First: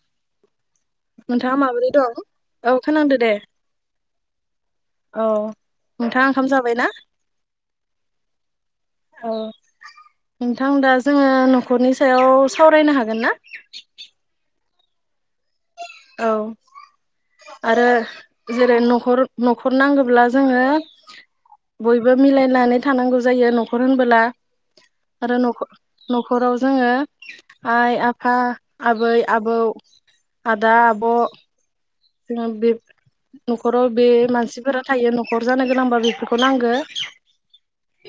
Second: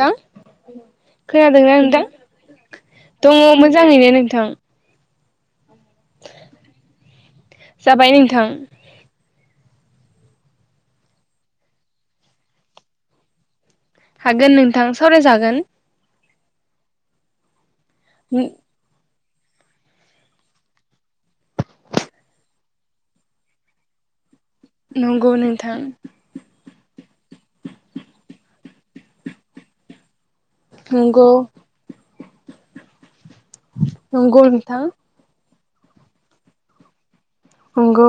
थां नोंथाङा खोनादोंना माबोरै नोंथां? दं? औ खोनादो दे दङ मोजाङैनो नोंथां। औ नोंथाङा ओंखाम जाबायना? जाबाय नोंथां औ नोंथां दा जोङो न'खरनि सायाव सावरायनो हागोन ना? हागोन नोंथां सावरायजागोन। औ आरो जेरै न'खर न'खर नांगोब्ला जोङो बयबो मिलायनानै थानांगौ जायो न'खर होनबोला नंगौ आरो नोंथां न'ख-न'खराव जोङो आइ आफा आबै आबौ आदा आब' नंगौ जोंना बे न'खराव बे नंगौ नोंथां मानसिफोरा थायो न'खर जानो गोनांबा बेफोरखौ नांगो । नंगौ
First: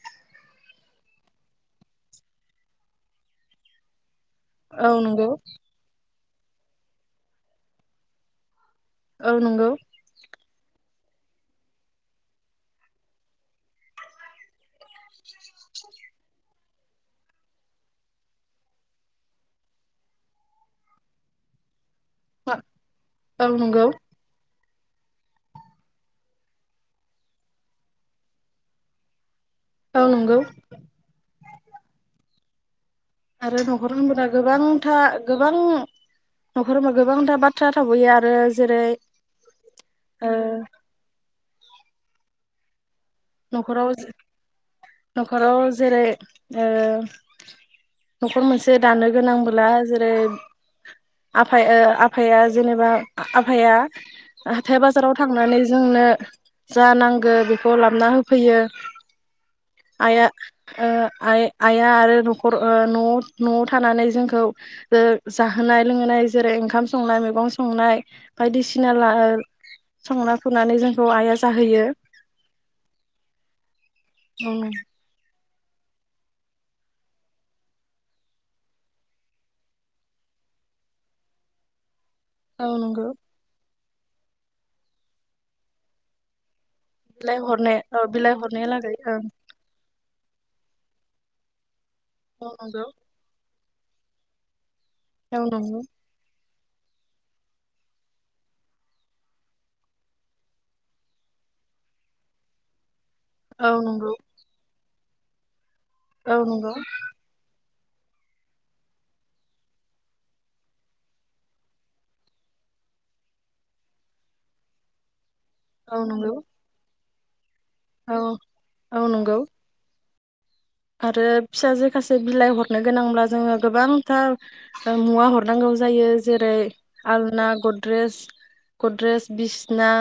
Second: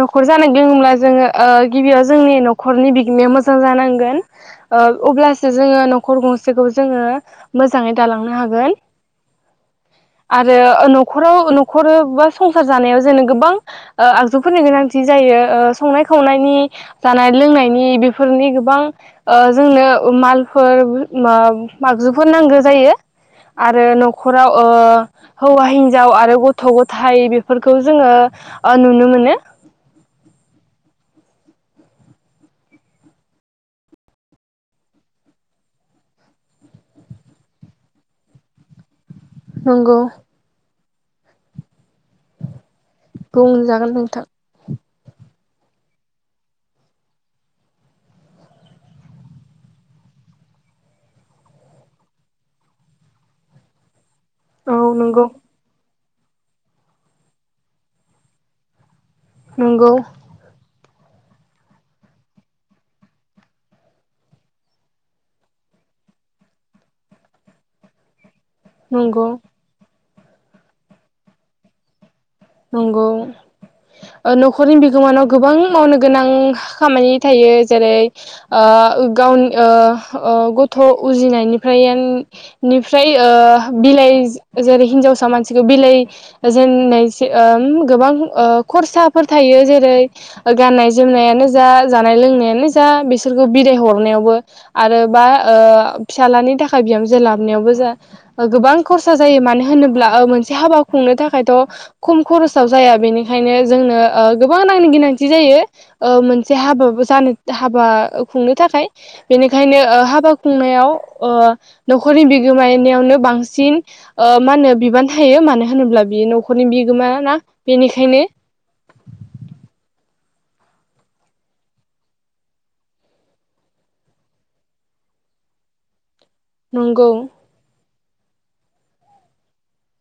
न'खर जानायदोंब्ला जोङो ओ गिबियाव जोंनि न'खरनि बिगोमाया मोजां जानांगोन । औ ओ नंगौ अब्लासो जोङो न'ख खर गंसेखौ जोङो मोजाङै दालांनो हागोन । औ नंगौ । आरो ओ न'खराव न'खर बा संसार जानायाव जोंनो गोबां ओ आगजुफोरनि गोनांथि जायो। ओ संनाय खावनायनि जानाय लोंनायनि बेफोरनि गोबां ओ जोंनो मालफोर माब आगजुफोर नांगो जायो औ नंगौ आरो न'खराव अ। हौवा हिनजाव आरो गथ' गथाय बेफोरखौ जोङो ओ नुनो मोनो। औ नंगौ। आरो न'खर होनबोला गोबांथा गोबां न'खर होनबा गोबांथा बाथ्रा थाब'यो आरो जेरै नंगौ। ओ न'खराव बुंजागोन नोंथां। न'खराव जेरै ओ न'खर मोनसे दानो गोनांबोला जेरै आफाया आफाया ओ जेनेबा आफाया औ हाथाय बाजाराव नंगौ थांनानै जोंनो जा नांगो बेखौ लाब ना होफैयो। नंगौ आइया ओ आइ आइआ आरो न'खर ओ न'आव न'आव थानानै जोंखौ जाहोनाय लोंहोनाय जेरै ओंखाम संनाय मैगं संनाय बायदिसिना ला नंगौ ओ संना खुनानै जोंखौ आइया जाहोयो। नंगौ ओ न'खरनि बिगोमानाव गोबां मावनो गोनां खामानि थायो जेरै ओ गावनि ओ ओ गथ' उजिनायनिफ्राय होन औ नंगौ निफ्राय ओ बिलाइ जे-जेरै हिनजावसा मानसिखौ बिलाइ जेननाय बिलाइ ओम हरनो औ गोबां बिलाइ ओ हरनाया लागै ओं खरसाफोर थायो जेरै गाननाय जोमनायानो जा जानाय औ लोंनायानो जा नंगौ बिसोरखो बिदाय हरनायावबो। आरो बा औ ओ नंगौ फिसालानि थाखाय बिहामजो लाबनायावबो जा गोबां खरसा जायो मानो होनोब्ला ओ मोनसे हाबा खुंनो थाखायथ' खम खरसाव जाया बेनि थाखायनो औ जोंनो नंगौ ओ गोबां रां नि गोनांथि जायो। ओ औ मोनसे नंगौ हाबाबो जानो [unintelligible] हाबा खुंनो थाखाय बेनिखायनो ओ हाबा खुंनायाव ओ न'खरनि बिगोमायनियावनो बांसिन ओ मा होनो बिबान थायो मानो होनोब्ला औ बियो नंगौ न'खरनि बि गोमा ना बेनिखायनो औ औ नंगौ। आरो फिसाजो खासे बिलाइ हरनो गोनांब्ला जोङो गोबांथार मुवा हरनांगौ जायो। जेरै नंगौ आलना ग द्रेस गद्रेस बिसना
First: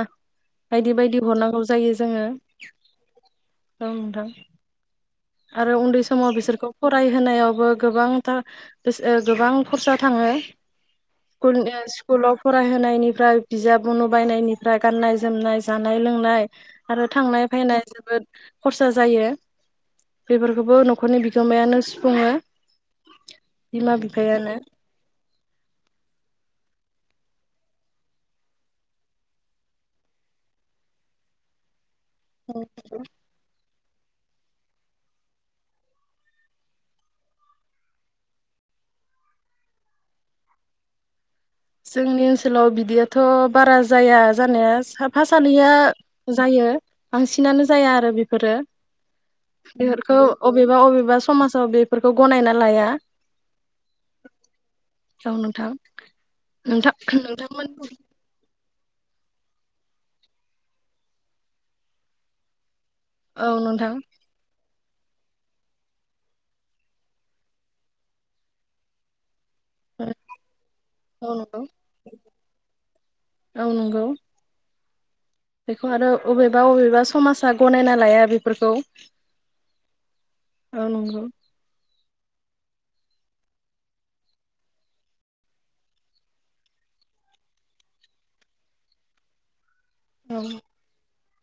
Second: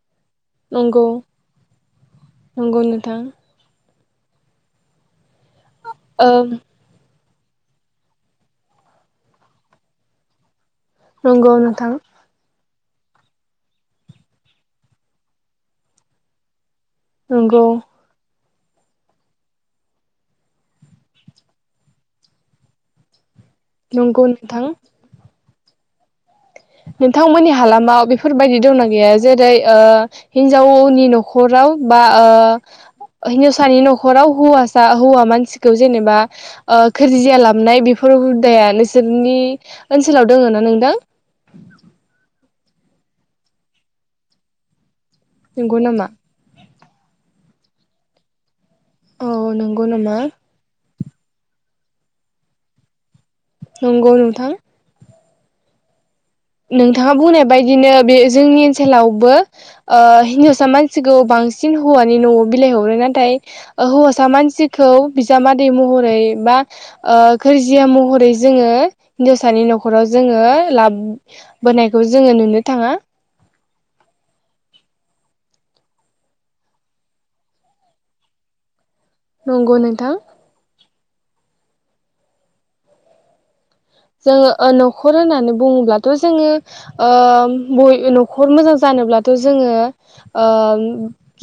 बायदि नंगौ बायदि हरनांगौ जायो जोङो नंगौ नोंथां दं नोंथां। आरो उन्दै ओ समाव बिसोरखौ फरायो होनायावबो गोबांथा गोस गोबां खरसा थाङो। नंगौ स्कुनो नोंथां स्कुलाव फरायहो नायनिफ्राय बिजाब उनु बायनायनिफ्राय गाननाय जोमनाय जानाय लोंनाय आरो थांनाय नंगौ फानाय जोबोद खरसा जायो बेफोरखोबो न'खरनि बिगोमायानो सुफुङो। बिमा नंगौ बिफायानो नोंथां। नोंथांमोननि हालामाव बेफोरबायदि दंना गैया जेरै ओ हिनजावनि न'खराव बा ओ हिनजावस सानि न'खराव हौवासा हौवा मानसिखौ जेनेबा ओ घोरजिया लाबनाय बेफोर हुदाया नोंसोरनि ओनसोलाव दोङोना नोंदों। जोंनि ओनसोलाव बिदियाथ' बारा जाया जानाया साब फा सानैया नंगौ नामा जायो। बांसिनानो जाया आरो बेफोरो औ नंगौ नामा बेफोरखौ अबेबा अबेब बा समाजाव बेफोरखौ गनायना लाया। नंगौ नोंथां। औ नोंथां। नोंथां नोंथाङा बुंनाय नोंथांमोन बायदिनो बे जोंनि ओन सोलावबो आ हिनजावसा मानसिखौ बांसिन हौवानि न'आव बिलाइ ह हरो नाथाय औ ओ नोंथां हौवासा मानसि खौ बिजामादै महरै बा ओ गोरजिया महरै जोङो सानि न'खराव जोङो लाब औ नंगौ बोनायखौ जोङो नुनो थाङा। औ नंगौ बेखौ आरो अबेबा अबेबा समाजा गनायना लाया बेफोरखौ। नंगौ नोंथां। औ नंगौ। जोङो ओ न'खर होननानै बुङोब्लाथ' जोङो ओम बए न'खर मोजां जानोब्लाथ' जोङो। औ ओम।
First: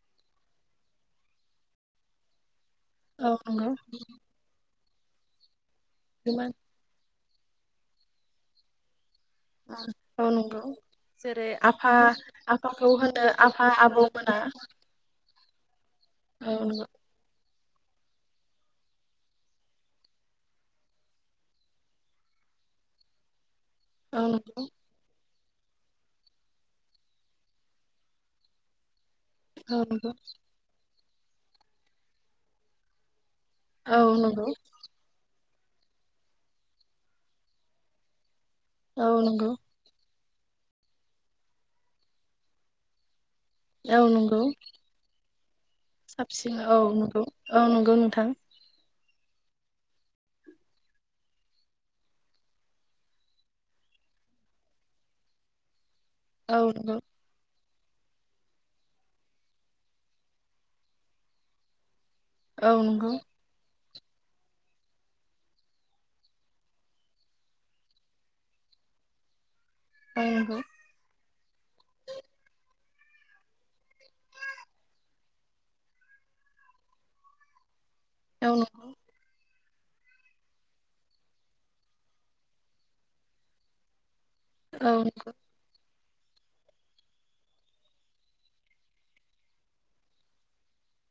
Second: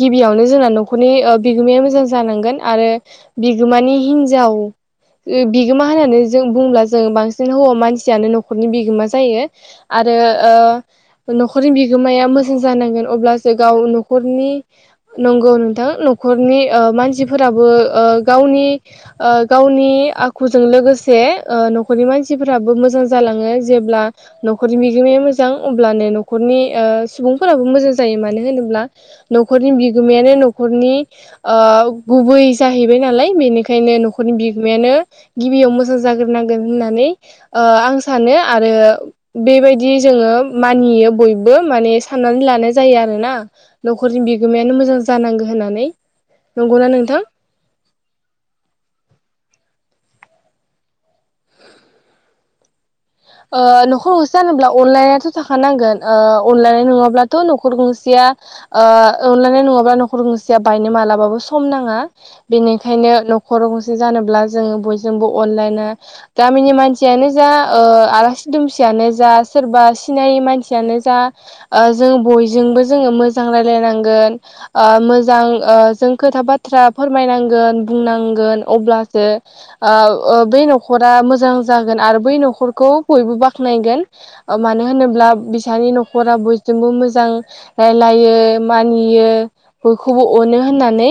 गिबियावनो जोंना न'खरनि ओ बिगोमाया मोजां जानांगोन। आरो नंगौ बिगोमानि हिन्जाव। एब बिगोमा होननानै जों इमान बुंब्ला जों बांस जों हौवा मानसियानो न'खरनि बिगोमा। जायो आरो औ नंगौ ओ जेरै न'खरनि आफा बिगोमाया मोजां आफाखौ जानांगोन होनो अब्लासो आफा गाव आबौमोना न'खरनि नंगौ । [unintelligible] औ न'खरनि ओ नंगौ मानसिफोर। गाबो ओ गावनि ओ गावनि आखुजों लोगोसे ओ न'खरनि मानसि। सिफ्राबो मोजां जालाङो। जेब्ला औ न'खरनि बिगोमाया मो जां अब्लानो न'खरनि ओ सुबुंफोराबो मोजां जायो मानो होनोब्ला न'खरनि नंगौ बिगोमायानो न'खरनि। ओ गुबै जाहैबाय नालाय। बेनिखायनो औ न'खरनि नंगौ बिगोमायानो। गिबियाव मोजां जाग्रोनांगोन होननानै। ओ आं सानो। आरो औ नंगौ औ नंगौ बेबायदि जोङो मानियो बयबो माने साननानै लानाय जायो आरोना। औ न'खरनि नंगौ बिगोमायानो मोजां जानांगौ होननानै साबसिन औ नंगौना नंगौ नोंथां। औ नंगौ नोंथां ओ न'खर गंसे जानोब्ला अनलाइनाथ' थाखा नांगोन। ओ औ अनलायनाय नंगौ नङाब्लाथ' न न'खर गंसेया ओ अनलायनाय नङाब्ला न'खर गंसेया बायनो मालाबाबो सम नाङा। औ नंगौ बेनिखायनो न'खर गं जानोब्ला जों बयजोंबो अनलायनो गामिनि मानसियानो जा ओ आलासि दुमसियानो जास्ट। सोरबा औ सिनायै नंगौ मानसियानो जा। ओ जों बयजोंबो जोङो मोजां रायजलायनांगोन ओ मोजां ओ जों खोथा बाथ्रा फोरमायनांगोन औ बुंनांगोन नंगौ अब्लासो आ ओ बे न'खरा मोजां जागोन आरो बै न'खरखौ बयबो बाख'नायगोन मानो औ होनोब्ला बिसानि न'ख नखरा बयजोंबो मोजां रायलायो मानियो बयखौबो अनो होननानै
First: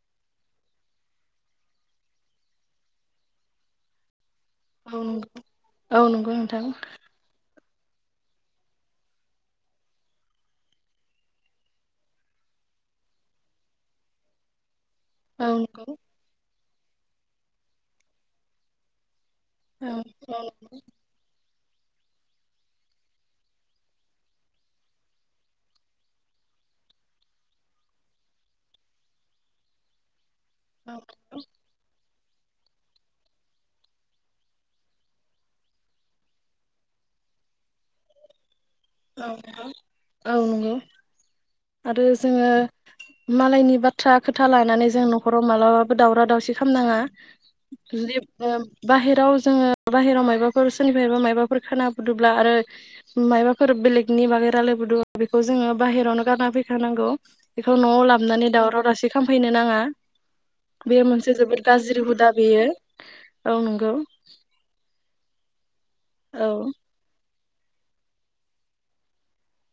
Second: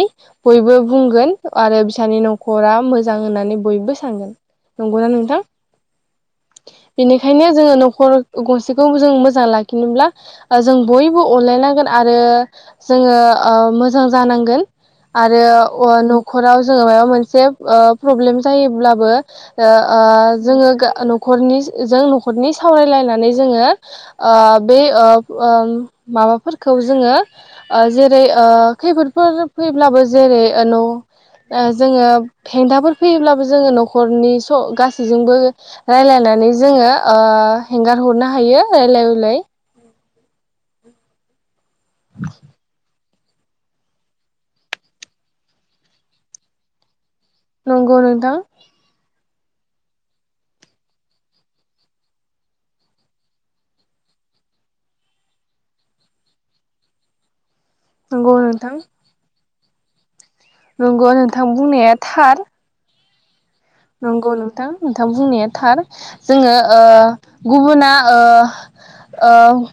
बयबो बुंगोन आरो बिसानि नखरा मोजां होननानै बयबो सानगोन औ नंगौना नंगौ नोंथां औ नंगौ नोंथां खायनो जोङो न'खर गंसेखौ जों मोजां लाखिनोब्ला जों बयबो अनलायनांगोन आरो जोङो ओ मोजां जानांगोन आरो औ नंगौ अ न'खराव जोङो माइबा मोनसे ओ प्रब्लेम जायोब्लाबो ओ औ ओ जोङो गा न'खरनि जों न'खरनि सावरायलायनानै जोङो ओ बे ओ ओम माबाफोरखौ जोङो ओ जेरै ओ खैफोदफोर फैब्लाबो जेरै ओ न' ओ औ जोङो हेंथाफोर फैयोब्लाबो जोङो न'खरनि स गासैजोंबो रायलायनानै जोङो ओ हेंगार हरनो हायो रायलाय औ उलाय नंगौ औ नंगौ आरो जोङो मालायनि बाथ्रा खोथा लानानै जों न'खराव मालाबाबो दावराव दावसि खामनाङा नंगौ जुदि नोंथां उम बाहेराव जोङो बाहेराव मायबाफोर सोरनिफ्रायबा मायबाफोर खोना बुदुब्ला आरो मायबा फोर बेलेगनि बागै रायलायबोदों बेखौ जोङो बाहेरावनो गारना फैखानांगौ बेखौ न'आव नंगौ लाबोनानै नोंथां दावराव दावसि खामफैनो नाङा बेयो नंगौ मोनसे नोंथां जोबोद बुंनाया गाज्रि हुदा थार बेयो नंगौ नोंथां नोंथां बुंनाया थार औ जोङो ओ गुबुना ओ ओ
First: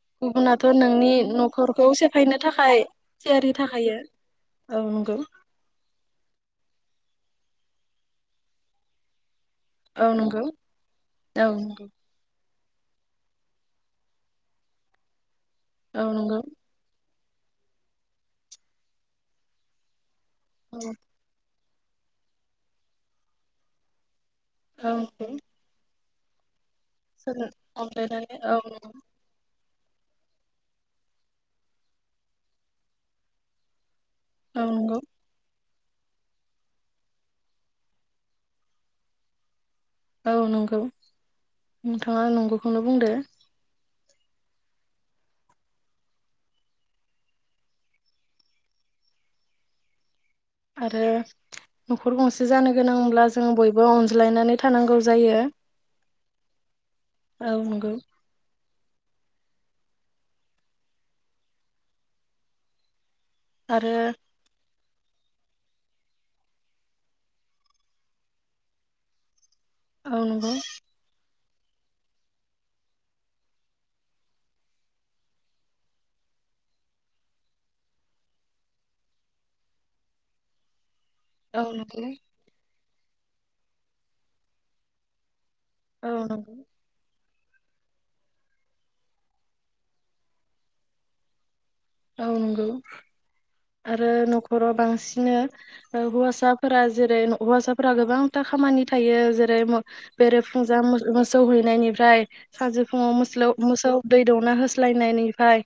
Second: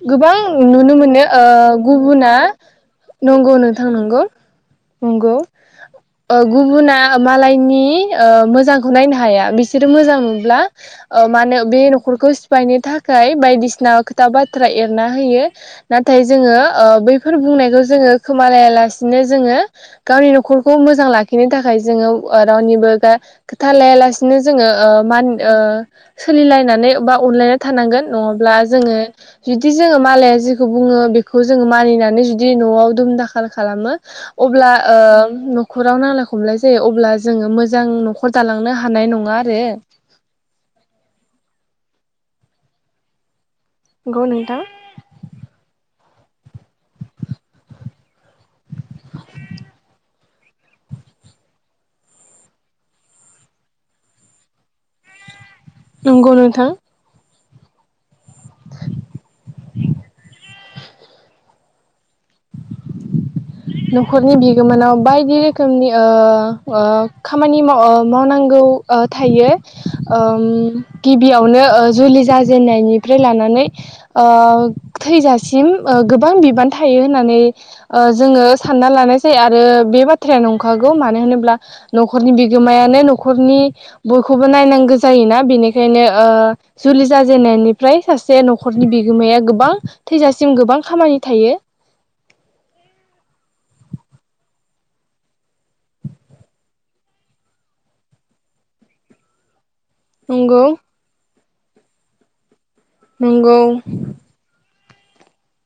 गोबां गुबुनाथ' नुनो नोंनि मोनो ओ न'खरखौ गुबुना सेफायनो थाखाय थियारि नंगौ नोंथां थाखायो नंगौ नंगौ ओ गुबुना मालायनि ओ मोजां खौ नायनो हाया बिसोरो औ मोजां नंगौ नुब्ला ओ औ मानो बे नंगौ न'खरखौ सि फायनो थाखाय बायदिसिना खोथा बाथ्रा एरना होयो औ नाथाय नंगौ जोङो ओ बै फोर बुंनायखौ जोङो खोमालायालासिनो जोङो गावनि न'खरखौ औ मोजां लाखिनो था खाय जोङो रावनिबो गा खोथा लायालासि नो जोङो ओ औ मा नंगौ हो सोलिलायनानै बा सोलों अनलायना थानांगोन अनलायनानै औ नङाब्ला जोङो जु दि जोङो मालाया जेखौ बुङो बिखौ जोङो मानिनानै जुदि न'आव दुम दाखाल खालामो। औ अब्ला नंगौ ओं खराव नांलाय खमलाय जायो अब्ला जोङो मोजां न' खर दालांनो हानाय नङा आरो औ नंगौ नोंथाङा नंगौखौनो बुंदो। नंगौ नोंथां। आरो न'खर गंसे जानो गोनांब्ला जों बयबो अनज्लायनानै थानांगौ जायो। नंगौ नोंथां। औ नंगौ। आरो नखरनि बिगोमोनाव बायदि रोखोमनि ओ ओ खामानि माव-मावनांगौ ओ थायो। औ ओम नंगौ गिबियाव खौनो ओ जुलि जाजेननायनिफ्राय लानानै ओ थैजासिम ओ गोबां बिबान थायो होननानै ओ जोङो सानना लानाय जायो आरो बे बाथ्राया नंखा गौ मानो होनोब्ला औ नंगौ नखरनि बिगोमाया नै न'खरनि बयखौबो नायनांगो जायोना बेनि बेनो औ ओ नंगौ जुलि जाजेननायनिफ्राय सासे नखरनि बिगोमाया गोबां थैजासिम गोबां खामानि थायो। औ नंगौ आरो न'खराव बांसिन ओ हौवासाफोरा जेरै हौवासाफोरा गोबांथा खामानि थायो जेरै मो नंगौ बेरेफुंजा मोसो मोसो सौहैनायनिफ्राय सानजुफुङाव मोस्लौ नंगौ मोसौ दै दौना हो स्लायनायनिफ्राय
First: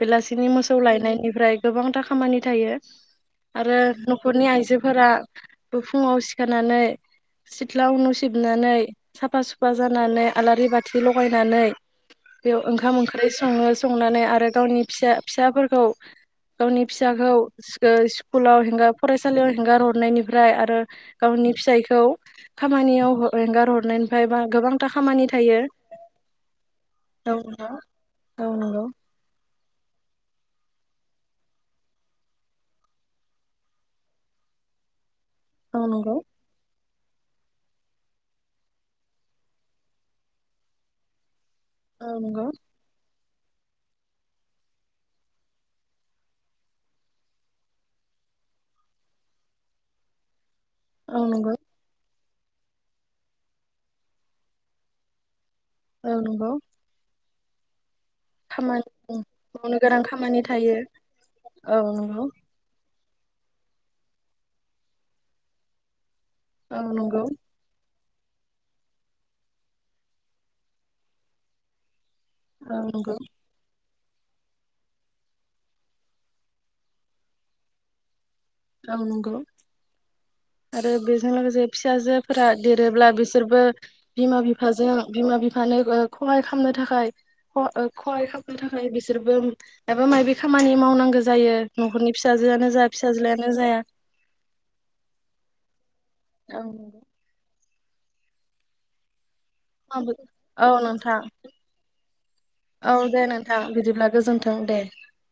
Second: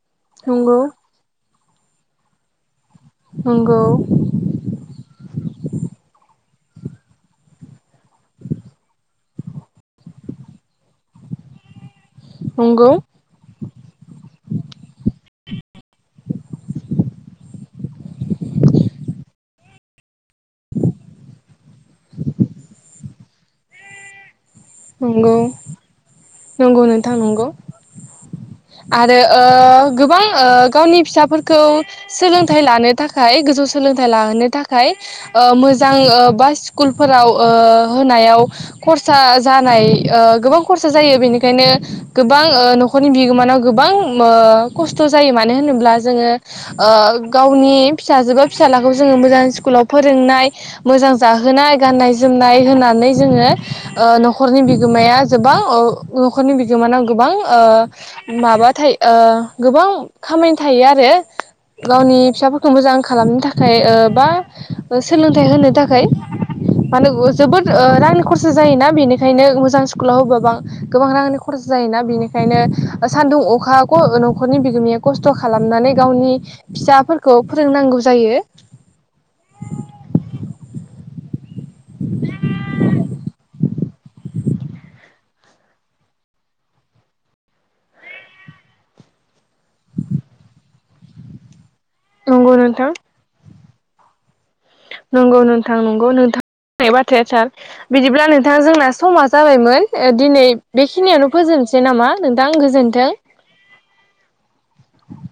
बेेलासिनि मोसौ नंगौ बेनिफ्राय गोबांथा खामानि थायो। आरो नंगौ नखरनि आइजोफोरा बो फुङाव सि खानानै सिथ्ला नु सिबनानै साफा सुफा जानानै आलारि बाथि लगायनानै बेयाव नंगौ ओंखाम ओंख्रि सङो संनानै आरो गावनि फिसा फिसाफोरखौ गावनि फिसाखौ स्को-स्कुलाव हेंगा फरायसालियाव हेंगार हर नायनि ओमफ्राय आरो गावनि फिसाइखौ खामानियाव अंगार हरनायनिफ्रायबा नंगौ नंगौ नोंथां औ नंगौ नंगौ आरो ओ गोबां ओ गावनि फिसाफोरखौ सोलोंथाइ लानो थाखाय गोजौ सोलोंथाइ लाहोनो थाखाय ओ औ मोजां नंगौ ओ बासि स्कुल फोराव ओ होनायाव खरसा जानाय ओ गोबां खरसा जायो बेनि ओंखायनो औ नंगौ औ गोबां नंगौ ओ नखरनि बि बिमानाव गोबां ओ खस्थ जायो मानो होनोब्ला जोङो ओ गावनि फिसाजो बा फिसालाखौ जोङो मोजां स्कुलाव फोरोंनाय मोजां औ नंगौ जाहोनाय गाननाय जोमनाय होनानै जोङो ओ न न'खरनि बिगोमाया गोबां ओ औ नंगौ न'खरनि बिगोमाना गोबां ओ। माबा थायो ओ खामानि मावनो गोबां गोनां खामानि थायो आरो औ गावनि नंगौ फिसाफोरखौ मोजां खालामनो थाखाय ओ बा सोलोंथाइ होनो थाखाय औ माने नंगौ जोबोद रां खरसा जायोना बेनि खायनो मोजां स्कुल होबा बां गोबां रांनि खरसा जायोना बेनिखाय औ खायनो नंगौ सानदुं अखा क' न'खरनि बिगोमाया खस्थ' खालामनानै गावनि फिसाफोरखौ फोरोंनांगौ जायो । औ नंगौ आरो बेजों लोगोसे फिसाजोफोरा देरोब्ला बिसोरबो बिमा बिफाजों बिमा बिफानो ओ खहाय खामनो थाखाय ख-खहाय खामनो थाखाय बिसोरबो माबा माबि खामानि मावनांगो जायो । न'खरनि नंगौ फिसाजोआ जा नोंथां फिसाज्लायानो जाया। नंगौ नोंथां नं गौ नोंथां औ बुंनाय बाथ्राया थार । बिदिब्ला नोंथाङा जोंना समा जाबायमोन नंगौ दिनै औ नोंथां बेखिनियावनो फोजोबनोसै नामा नोंथां औ गोजोन्थों दे नोंथां बिदिब्ला गोजोन्थों दे ।